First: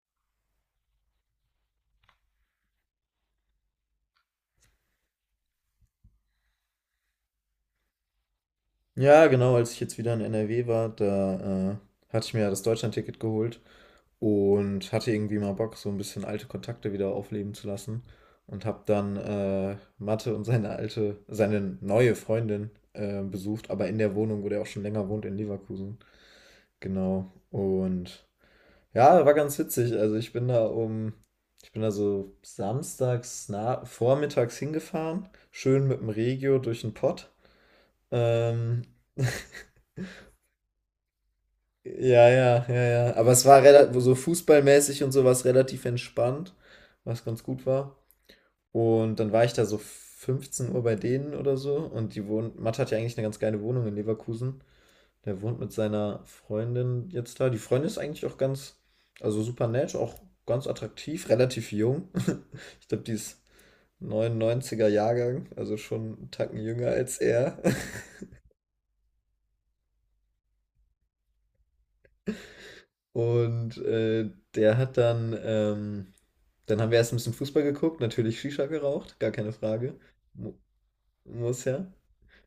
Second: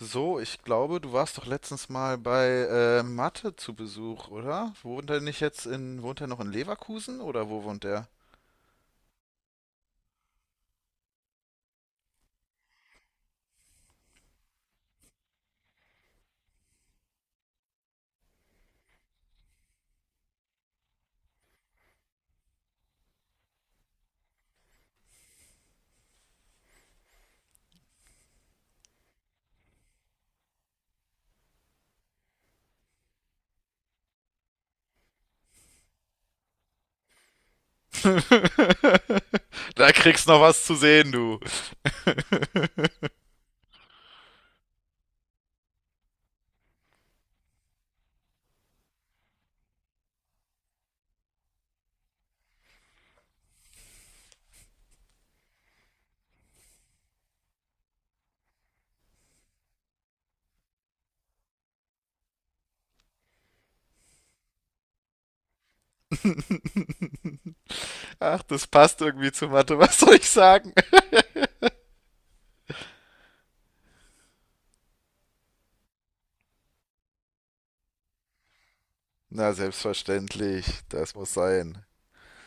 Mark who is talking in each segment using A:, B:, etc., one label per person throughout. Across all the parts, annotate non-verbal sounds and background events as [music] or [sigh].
A: So, ich glaube, du warst doch letztens mal bei Mathe zu Besuch, oder? Wohnt er nicht jetzt in, wohnt er noch in Leverkusen oder wo wohnt er?
B: Ja, genau, als ich jetzt wieder in NRW war, da hatte ich mir ja das ticket geholt und hatte irgendwie mal Bock, so ein bisschen alte Kontakte wieder aufleben zu lassen und habe dann Mathe und seine neue Freundin besucht, aber in der Wohnung, wo der auch schon länger wohnt, in Leverkusen. Genau. Und ja, war ganz witzig. Ich bin da so samstags vormittags hingefahren, schön mit dem Regio durch den Pott.
A: [laughs]
B: Ähm, [laughs]
A: Da kriegst noch was zu sehen, du.
B: Ja, ja, ja, ja. Aber es war relativ, so fußballmäßig und sowas relativ entspannt, was ganz gut war. Und dann war ich da so 15 Uhr bei denen oder so. Matt hat ja eigentlich eine ganz geile Wohnung in Leverkusen. Der wohnt mit seiner Freundin jetzt da. Die Freundin ist eigentlich auch ganz, also super nett, auch ganz attraktiv, relativ jung. [laughs] Ich glaube, die ist 99er Jahrgang, also schon einen
A: [laughs]
B: Tacken jünger als er. [laughs]
A: Ach, das passt irgendwie zu Mathe, was soll ich sagen?
B: Und der hat dann, ähm, Dann haben wir erst ein bisschen Fußball geguckt, natürlich Shisha geraucht, gar keine
A: Na,
B: Frage. Mu
A: selbstverständlich, das muss
B: muss
A: sein.
B: ja.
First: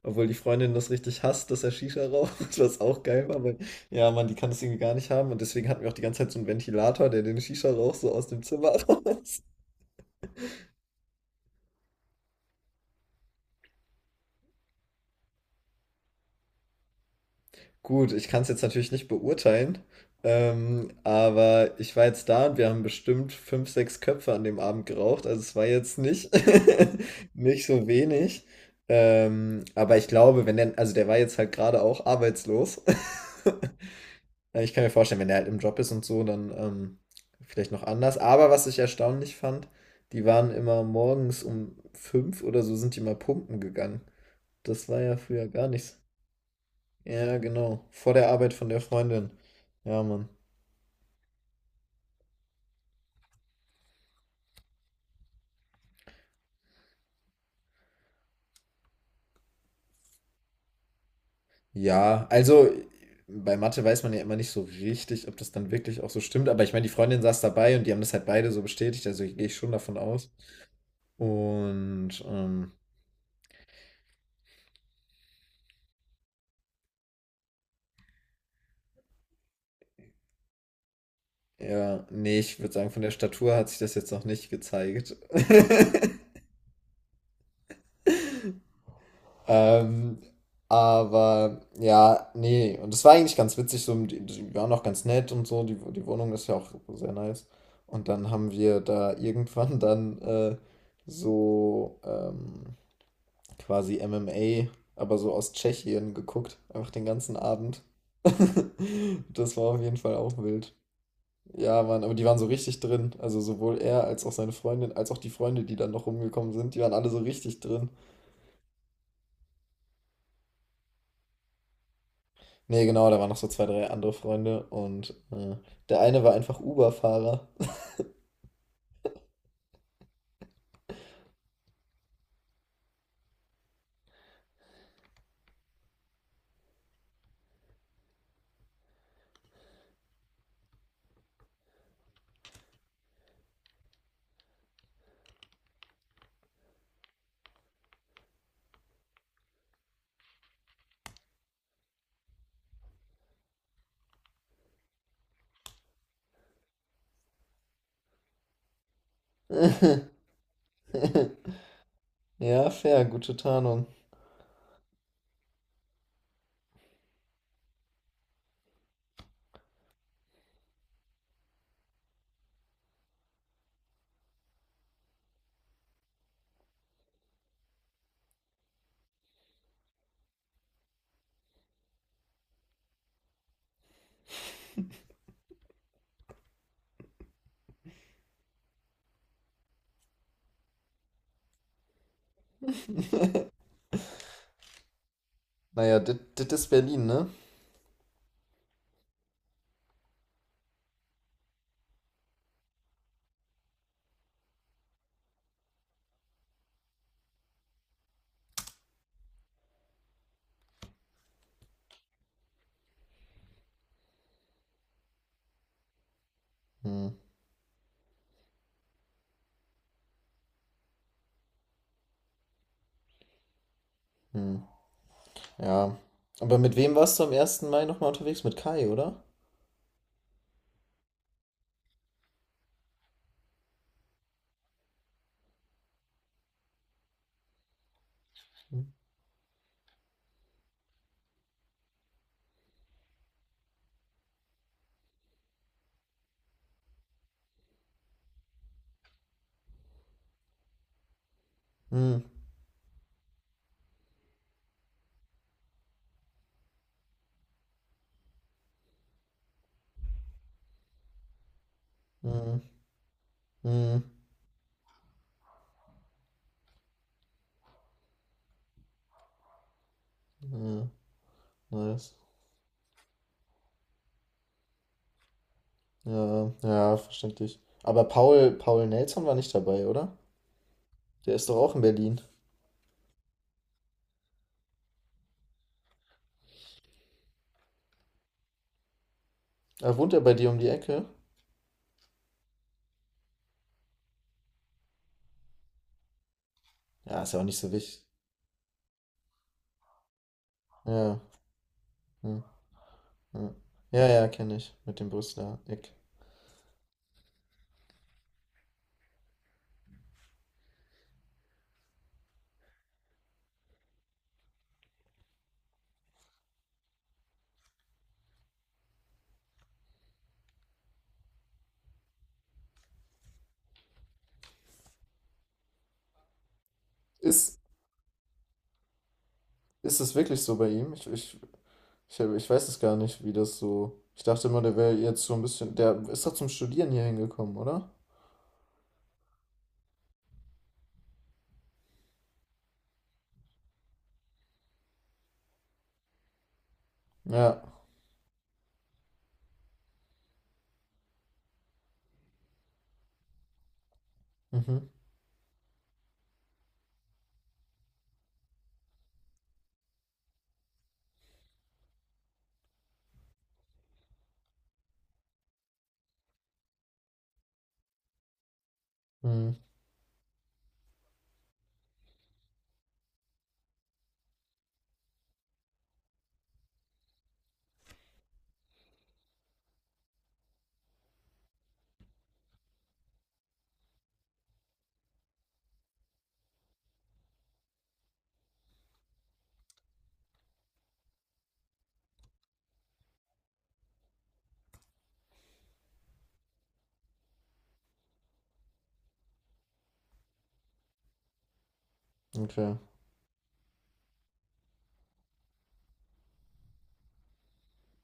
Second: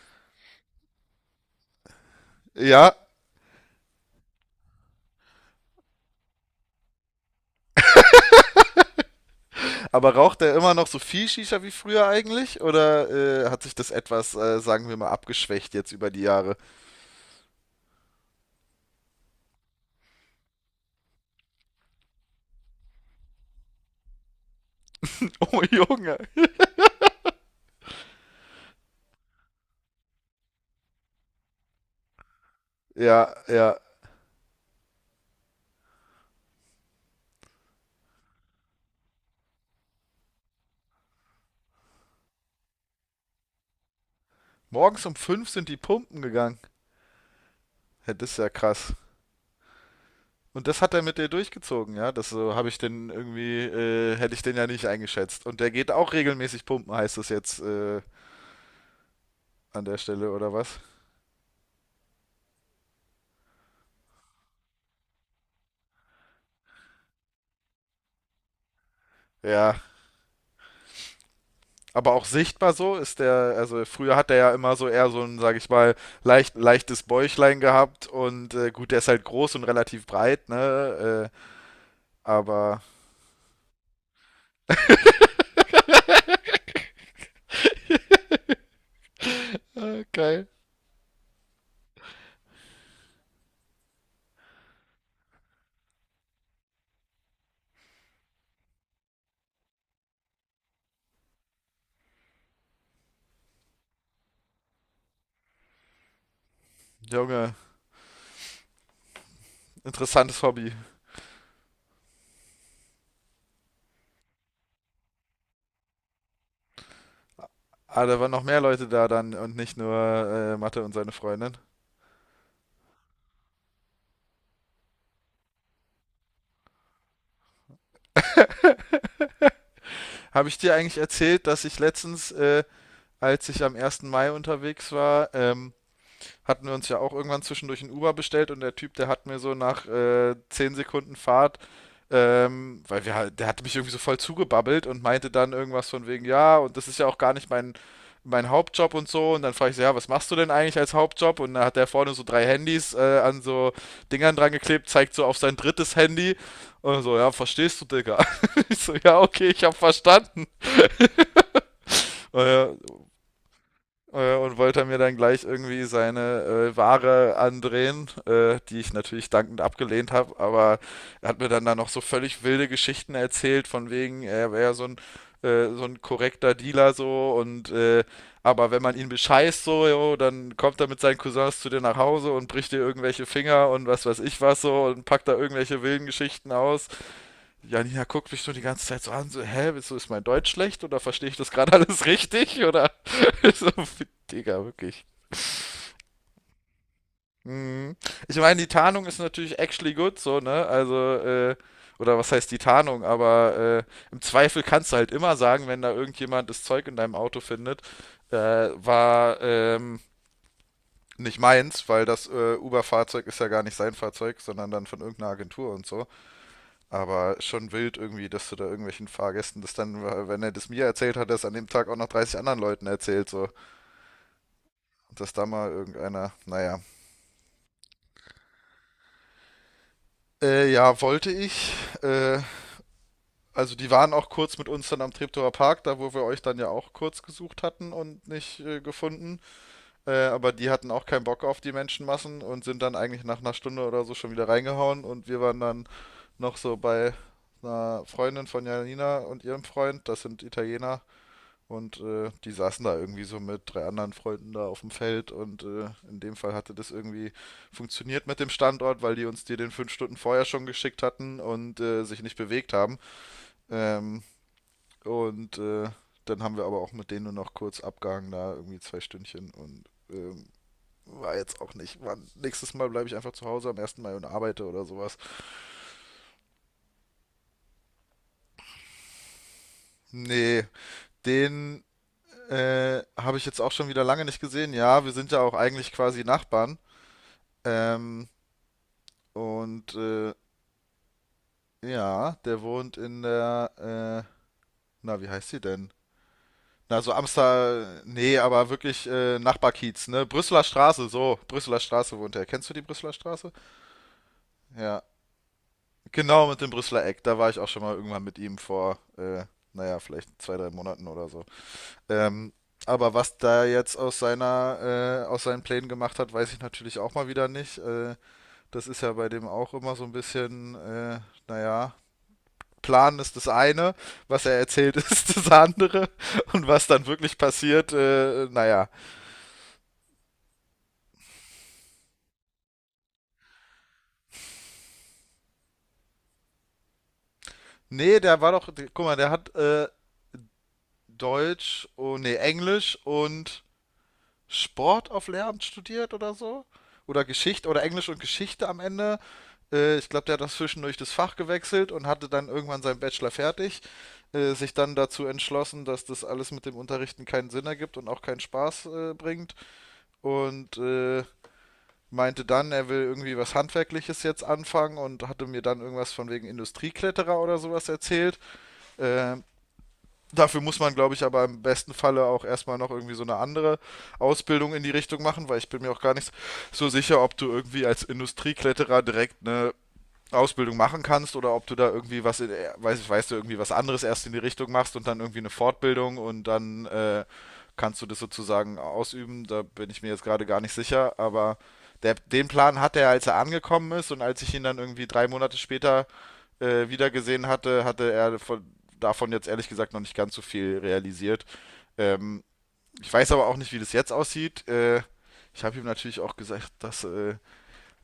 B: Obwohl die Freundin das richtig hasst, dass er Shisha raucht, [laughs] was
A: Ja,
B: auch geil war, weil ja, Mann, die kann das irgendwie gar nicht haben, und deswegen hatten wir auch die ganze Zeit so einen Ventilator, der den Shisha-Rauch so aus dem Zimmer [laughs] raus.
A: aber raucht er immer noch so viel Shisha wie früher eigentlich? Oder hat sich das etwas, sagen wir mal, abgeschwächt jetzt über die Jahre? [laughs]
B: Gut, ich kann es jetzt natürlich nicht beurteilen, aber ich war jetzt da und wir haben bestimmt fünf, sechs Köpfe an dem Abend geraucht. Also es
A: Oh
B: war jetzt
A: Junge.
B: nicht, [laughs] nicht so wenig. Aber ich glaube, wenn der, also der war jetzt halt gerade auch arbeitslos.
A: Ja,
B: [laughs]
A: ja.
B: Ich kann mir vorstellen, wenn der halt im Job ist und so, dann vielleicht noch anders. Aber was ich erstaunlich fand, die waren immer morgens um fünf oder so sind die mal pumpen gegangen. Das war
A: Morgens um
B: ja früher
A: fünf
B: gar
A: sind die
B: nicht so,
A: Pumpen gegangen.
B: ja, genau.
A: Ja,
B: Vor der
A: das ist ja
B: Arbeit von der
A: krass.
B: Freundin. Ja, Mann.
A: Und das hat er mit dir durchgezogen, ja? Das, so habe ich den irgendwie, hätte ich den ja nicht eingeschätzt. Und der geht auch regelmäßig pumpen, heißt es jetzt an der Stelle, oder was?
B: Ja, also bei Mathe weiß man ja immer nicht so richtig, ob das dann wirklich auch so stimmt. Aber ich meine, die Freundin saß dabei und die haben das halt beide so bestätigt. Also gehe ich schon
A: Ja.
B: davon aus.
A: Aber auch
B: Und
A: sichtbar so ist der, also früher hat er ja immer so eher so ein, sag ich mal, leicht, leichtes Bäuchlein gehabt und gut, der ist halt groß und relativ breit, ne?
B: ja, nee, ich würde
A: Aber.
B: sagen, von der Statur hat sich das jetzt noch nicht gezeigt.
A: [laughs]
B: Ähm,
A: Geil.
B: aber ja, nee. Und das war eigentlich ganz witzig, so, die waren auch ganz nett und so, die Wohnung ist ja auch sehr nice. Und dann haben wir da irgendwann [laughs] dann so quasi MMA, aber so aus Tschechien geguckt, einfach den ganzen
A: Junge,
B: Abend. [laughs] Das war auf jeden Fall auch
A: interessantes Hobby.
B: wild. Ja, Mann, aber die waren so richtig drin. Also sowohl er als auch seine Freundin, als auch die Freunde, die dann noch rumgekommen sind, die waren alle so richtig drin.
A: Ah, da waren noch mehr Leute da dann und nicht nur Mathe und seine Freundin.
B: Nee, genau, da waren noch so zwei, drei andere Freunde der eine war einfach Uber-Fahrer.
A: Habe ich dir eigentlich erzählt, dass ich letztens, als ich am ersten Mai unterwegs war, hatten wir uns ja auch irgendwann zwischendurch ein Uber bestellt, und der Typ, der hat mir so nach 10 Sekunden Fahrt, weil wir, halt- der hat mich irgendwie so voll zugebabbelt und meinte dann irgendwas von wegen, ja, und das ist ja auch gar nicht mein, mein Hauptjob und so. Und dann frage ich so, ja, was machst du denn eigentlich als Hauptjob? Und da hat der vorne so drei Handys an so Dingern dran geklebt, zeigt so auf sein drittes Handy. Und so, ja, verstehst du, Digga? [laughs] Ich so, ja, okay, ich hab
B: [laughs]
A: verstanden.
B: Ja,
A: Äh,
B: fair, gute Tarnung.
A: und wollte mir dann gleich irgendwie seine Ware andrehen, die ich natürlich dankend abgelehnt habe, aber er hat mir dann da noch so völlig wilde Geschichten erzählt, von wegen, er wäre so ein korrekter Dealer so, und aber wenn man ihn bescheißt, so, jo, dann kommt er mit seinen Cousins zu dir nach Hause und bricht dir irgendwelche Finger und was weiß ich was so und packt da irgendwelche wilden Geschichten aus. Janina guckt mich so die ganze Zeit so an, so, hä, wieso ist mein Deutsch schlecht, oder verstehe ich das gerade alles richtig? Oder [laughs] so, Digga, wirklich.
B: Naja, das ist Berlin, ne?
A: Hm. Ich meine, die Tarnung ist natürlich actually good, so, ne? Also, oder was heißt die Tarnung, aber im Zweifel kannst du halt immer sagen, wenn da irgendjemand das Zeug in deinem Auto findet, war nicht meins, weil das Uber-Fahrzeug ist ja gar nicht sein Fahrzeug, sondern dann von irgendeiner Agentur und so.
B: Hm,
A: Aber schon wild irgendwie, dass du da irgendwelchen Fahrgästen das dann, wenn er das mir erzählt hat, das an dem Tag auch noch 30 anderen Leuten erzählt, so.
B: hm,
A: Und dass da mal
B: ja.
A: irgendeiner,
B: Aber mit
A: naja.
B: wem warst du am ersten Mai nochmal unterwegs? Mit Kai, oder?
A: Ja, wollte ich. Äh, also die waren auch kurz mit uns dann am Treptower Park, da wo wir euch dann ja auch kurz gesucht hatten und nicht
B: Hm,
A: gefunden. Aber die hatten auch keinen Bock auf die Menschenmassen und sind dann eigentlich nach einer Stunde oder so schon wieder reingehauen. Und wir waren dann noch so bei einer Freundin von Janina und ihrem Freund, das sind Italiener, und die saßen da irgendwie so mit drei anderen Freunden da auf dem Feld, und in dem Fall hatte das irgendwie funktioniert mit dem Standort, weil die uns die den fünf Stunden vorher schon geschickt hatten und sich nicht
B: hm,
A: bewegt haben.
B: hm,
A: Ähm, und äh, dann haben wir aber auch mit denen nur noch kurz abgehangen, da irgendwie zwei Stündchen und ähm,
B: hm,
A: war jetzt auch
B: ja,
A: nicht.
B: nice.
A: War, nächstes Mal bleibe ich einfach zu Hause am ersten Mai und arbeite oder sowas.
B: Ja, ja, verständlich. Aber Paul, Paul Nelson war nicht dabei, oder?
A: Nee,
B: Der ist doch auch in
A: den
B: Berlin.
A: habe ich jetzt auch schon wieder lange nicht gesehen. Ja, wir sind ja auch eigentlich quasi Nachbarn. Ähm, Und
B: Ah, wohnt er
A: äh,
B: bei dir um die Ecke?
A: ja, der wohnt in der, na, wie heißt sie denn? Na, so
B: Ja, ist ja auch nicht so
A: Amstel,
B: wichtig.
A: nee, aber wirklich Nachbarkiez, ne? Brüsseler Straße,
B: Ja,
A: so, Brüsseler Straße wohnt
B: ja.
A: er. Kennst du die Brüsseler Straße?
B: Ja, ja, ja kenne ich. Mit
A: Ja,
B: dem Brüsseler Eck.
A: genau, mit dem Brüsseler Eck. Da war ich auch schon mal irgendwann mit ihm vor, naja, vielleicht zwei, drei Monaten oder so. Ähm, aber was da jetzt aus seiner, aus seinen Plänen gemacht hat, weiß ich natürlich auch mal wieder nicht. Das ist ja bei dem auch immer so ein bisschen, naja, Plan ist das eine, was er erzählt [laughs] ist das andere, und was dann wirklich
B: Ist,
A: passiert, naja.
B: ist es wirklich so bei ihm? Ich weiß es gar nicht, wie das so. Ich dachte immer, der wäre jetzt so ein bisschen. Der ist doch zum Studieren hier hingekommen, oder?
A: Nee, der war doch, guck mal, der hat Deutsch, oh, nee, Englisch und Sport auf Lehramt studiert oder so. Oder
B: Ja.
A: Geschichte oder Englisch und Geschichte am Ende. Ich glaube, der hat das zwischendurch das Fach gewechselt und hatte dann irgendwann seinen Bachelor fertig. Sich
B: Mhm.
A: dann dazu entschlossen, dass das alles mit dem Unterrichten keinen Sinn ergibt und auch keinen Spaß bringt. Und meinte dann, er will irgendwie was Handwerkliches jetzt anfangen, und hatte mir dann irgendwas von wegen Industriekletterer oder sowas erzählt. Äh,
B: Mhm.
A: dafür muss man, glaube ich, aber im besten Falle auch erstmal noch irgendwie so eine andere Ausbildung in die Richtung machen, weil ich bin mir auch gar nicht so sicher, ob du irgendwie als Industriekletterer direkt eine Ausbildung machen kannst, oder ob du da irgendwie was, in, weiß, weißt du, irgendwie was anderes erst in die Richtung machst und dann irgendwie eine Fortbildung und dann kannst du das sozusagen ausüben. Da bin ich mir jetzt gerade gar nicht sicher, aber der, den Plan hatte er, als er angekommen ist, und als ich ihn dann irgendwie drei Monate später wieder gesehen hatte, hatte er von, davon jetzt ehrlich gesagt noch nicht ganz so viel realisiert. Ähm,
B: Okay.
A: ich weiß aber auch nicht, wie das jetzt aussieht. Ich habe ihm natürlich auch gesagt, dass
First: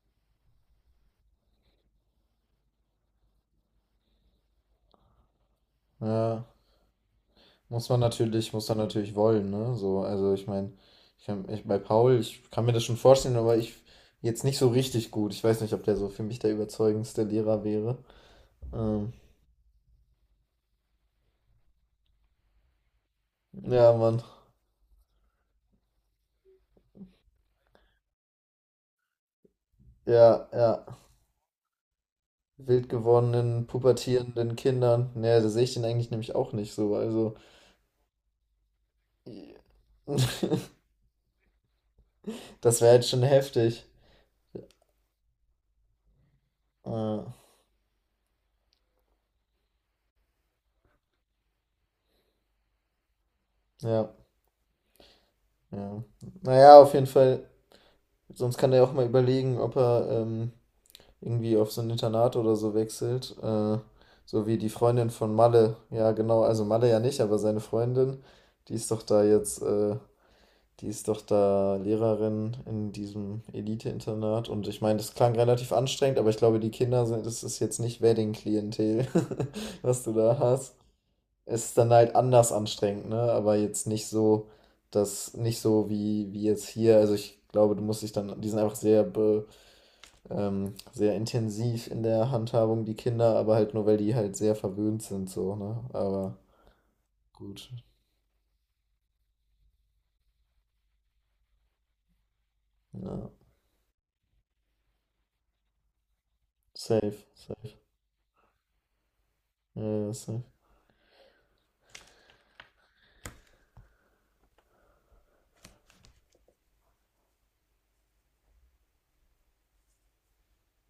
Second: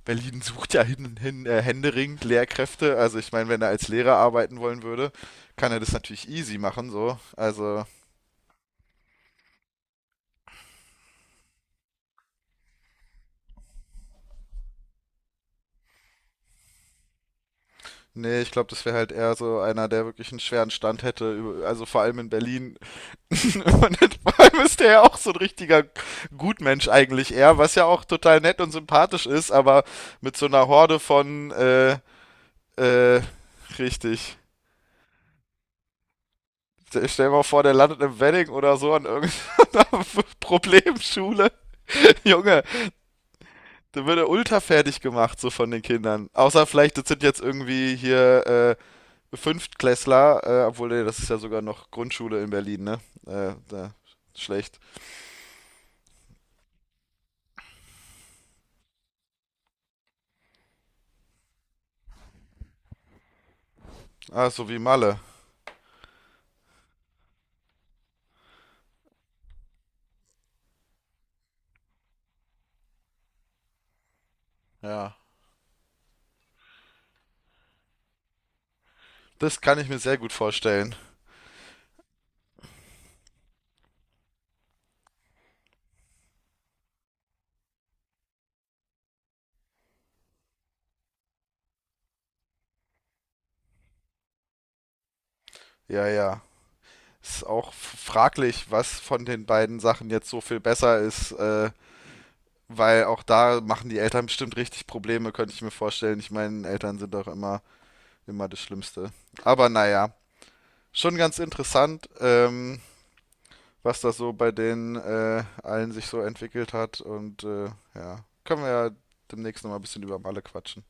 A: Berlin sucht ja hin, hin, händeringend Lehrkräfte. Also ich meine, wenn er als Lehrer arbeiten wollen würde, kann er das natürlich
B: Ja.
A: easy machen, so. Also,
B: Muss man natürlich wollen, ne? So, also ich meine, bei Paul, ich kann mir das schon vorstellen, aber ich jetzt nicht so richtig gut. Ich weiß nicht, ob der so für mich der überzeugendste Lehrer wäre.
A: nee, ich glaube, das wäre halt
B: Ähm,
A: eher so einer, der wirklich einen schweren Stand hätte, über- also vor allem in Berlin. [laughs]
B: ja,
A: Und
B: Mann.
A: vor allem ist der ja auch so ein richtiger Gutmensch eigentlich eher, was ja auch total nett und sympathisch ist, aber mit so
B: Ja,
A: einer
B: ja.
A: Horde von,
B: wild
A: äh,
B: gewordenen,
A: richtig.
B: pubertierenden Kindern. Naja, da sehe ich den eigentlich nämlich auch nicht so.
A: Stell dir
B: Also,
A: mal vor, der landet im Wedding oder so an irgendeiner [laughs]
B: [laughs]
A: Problemschule. [laughs] Junge,
B: das wäre jetzt schon heftig.
A: da wird er ultra fertig gemacht, so von den Kindern. Außer vielleicht, das
B: Äh,
A: sind jetzt irgendwie hier Fünftklässler, obwohl, nee, das ist ja sogar noch Grundschule in Berlin, ne? Da,
B: ja,
A: schlecht.
B: ja. Naja, auf jeden Fall. Sonst kann er auch mal überlegen, ob er irgendwie auf so ein Internat oder so wechselt. So
A: Ah,
B: wie
A: so
B: die
A: wie
B: Freundin
A: Malle.
B: von Malle. Ja, genau. Also Malle ja nicht, aber seine Freundin, die ist doch da jetzt äh, Die ist doch da Lehrerin in diesem Elite-Internat und ich meine, das
A: Ja.
B: klang relativ anstrengend, aber ich glaube, die Kinder sind, das ist jetzt nicht Wedding-Klientel, [laughs]
A: Das kann ich mir
B: was du
A: sehr gut
B: da hast.
A: vorstellen.
B: Es ist dann halt anders anstrengend, ne? Aber jetzt nicht so, das nicht so wie, wie jetzt hier. Also ich glaube, du musst dich dann, die sind einfach sehr intensiv in der Handhabung, die Kinder, aber halt nur, weil die halt sehr verwöhnt sind, so, ne?
A: Ja,
B: Aber
A: ja. Ist auch
B: gut,
A: f- fraglich, was von den beiden Sachen jetzt so viel besser ist, weil auch
B: ja,
A: da machen die Eltern bestimmt richtig Probleme, könnte ich mir vorstellen. Ich meine, Eltern sind
B: safe,
A: doch immer,
B: safe.
A: immer das Schlimmste. Aber
B: Ja,
A: naja,
B: ja, safe.
A: schon ganz interessant. Was das so bei den allen sich so entwickelt hat. Und ja, können wir ja demnächst nochmal ein bisschen über Malle quatschen.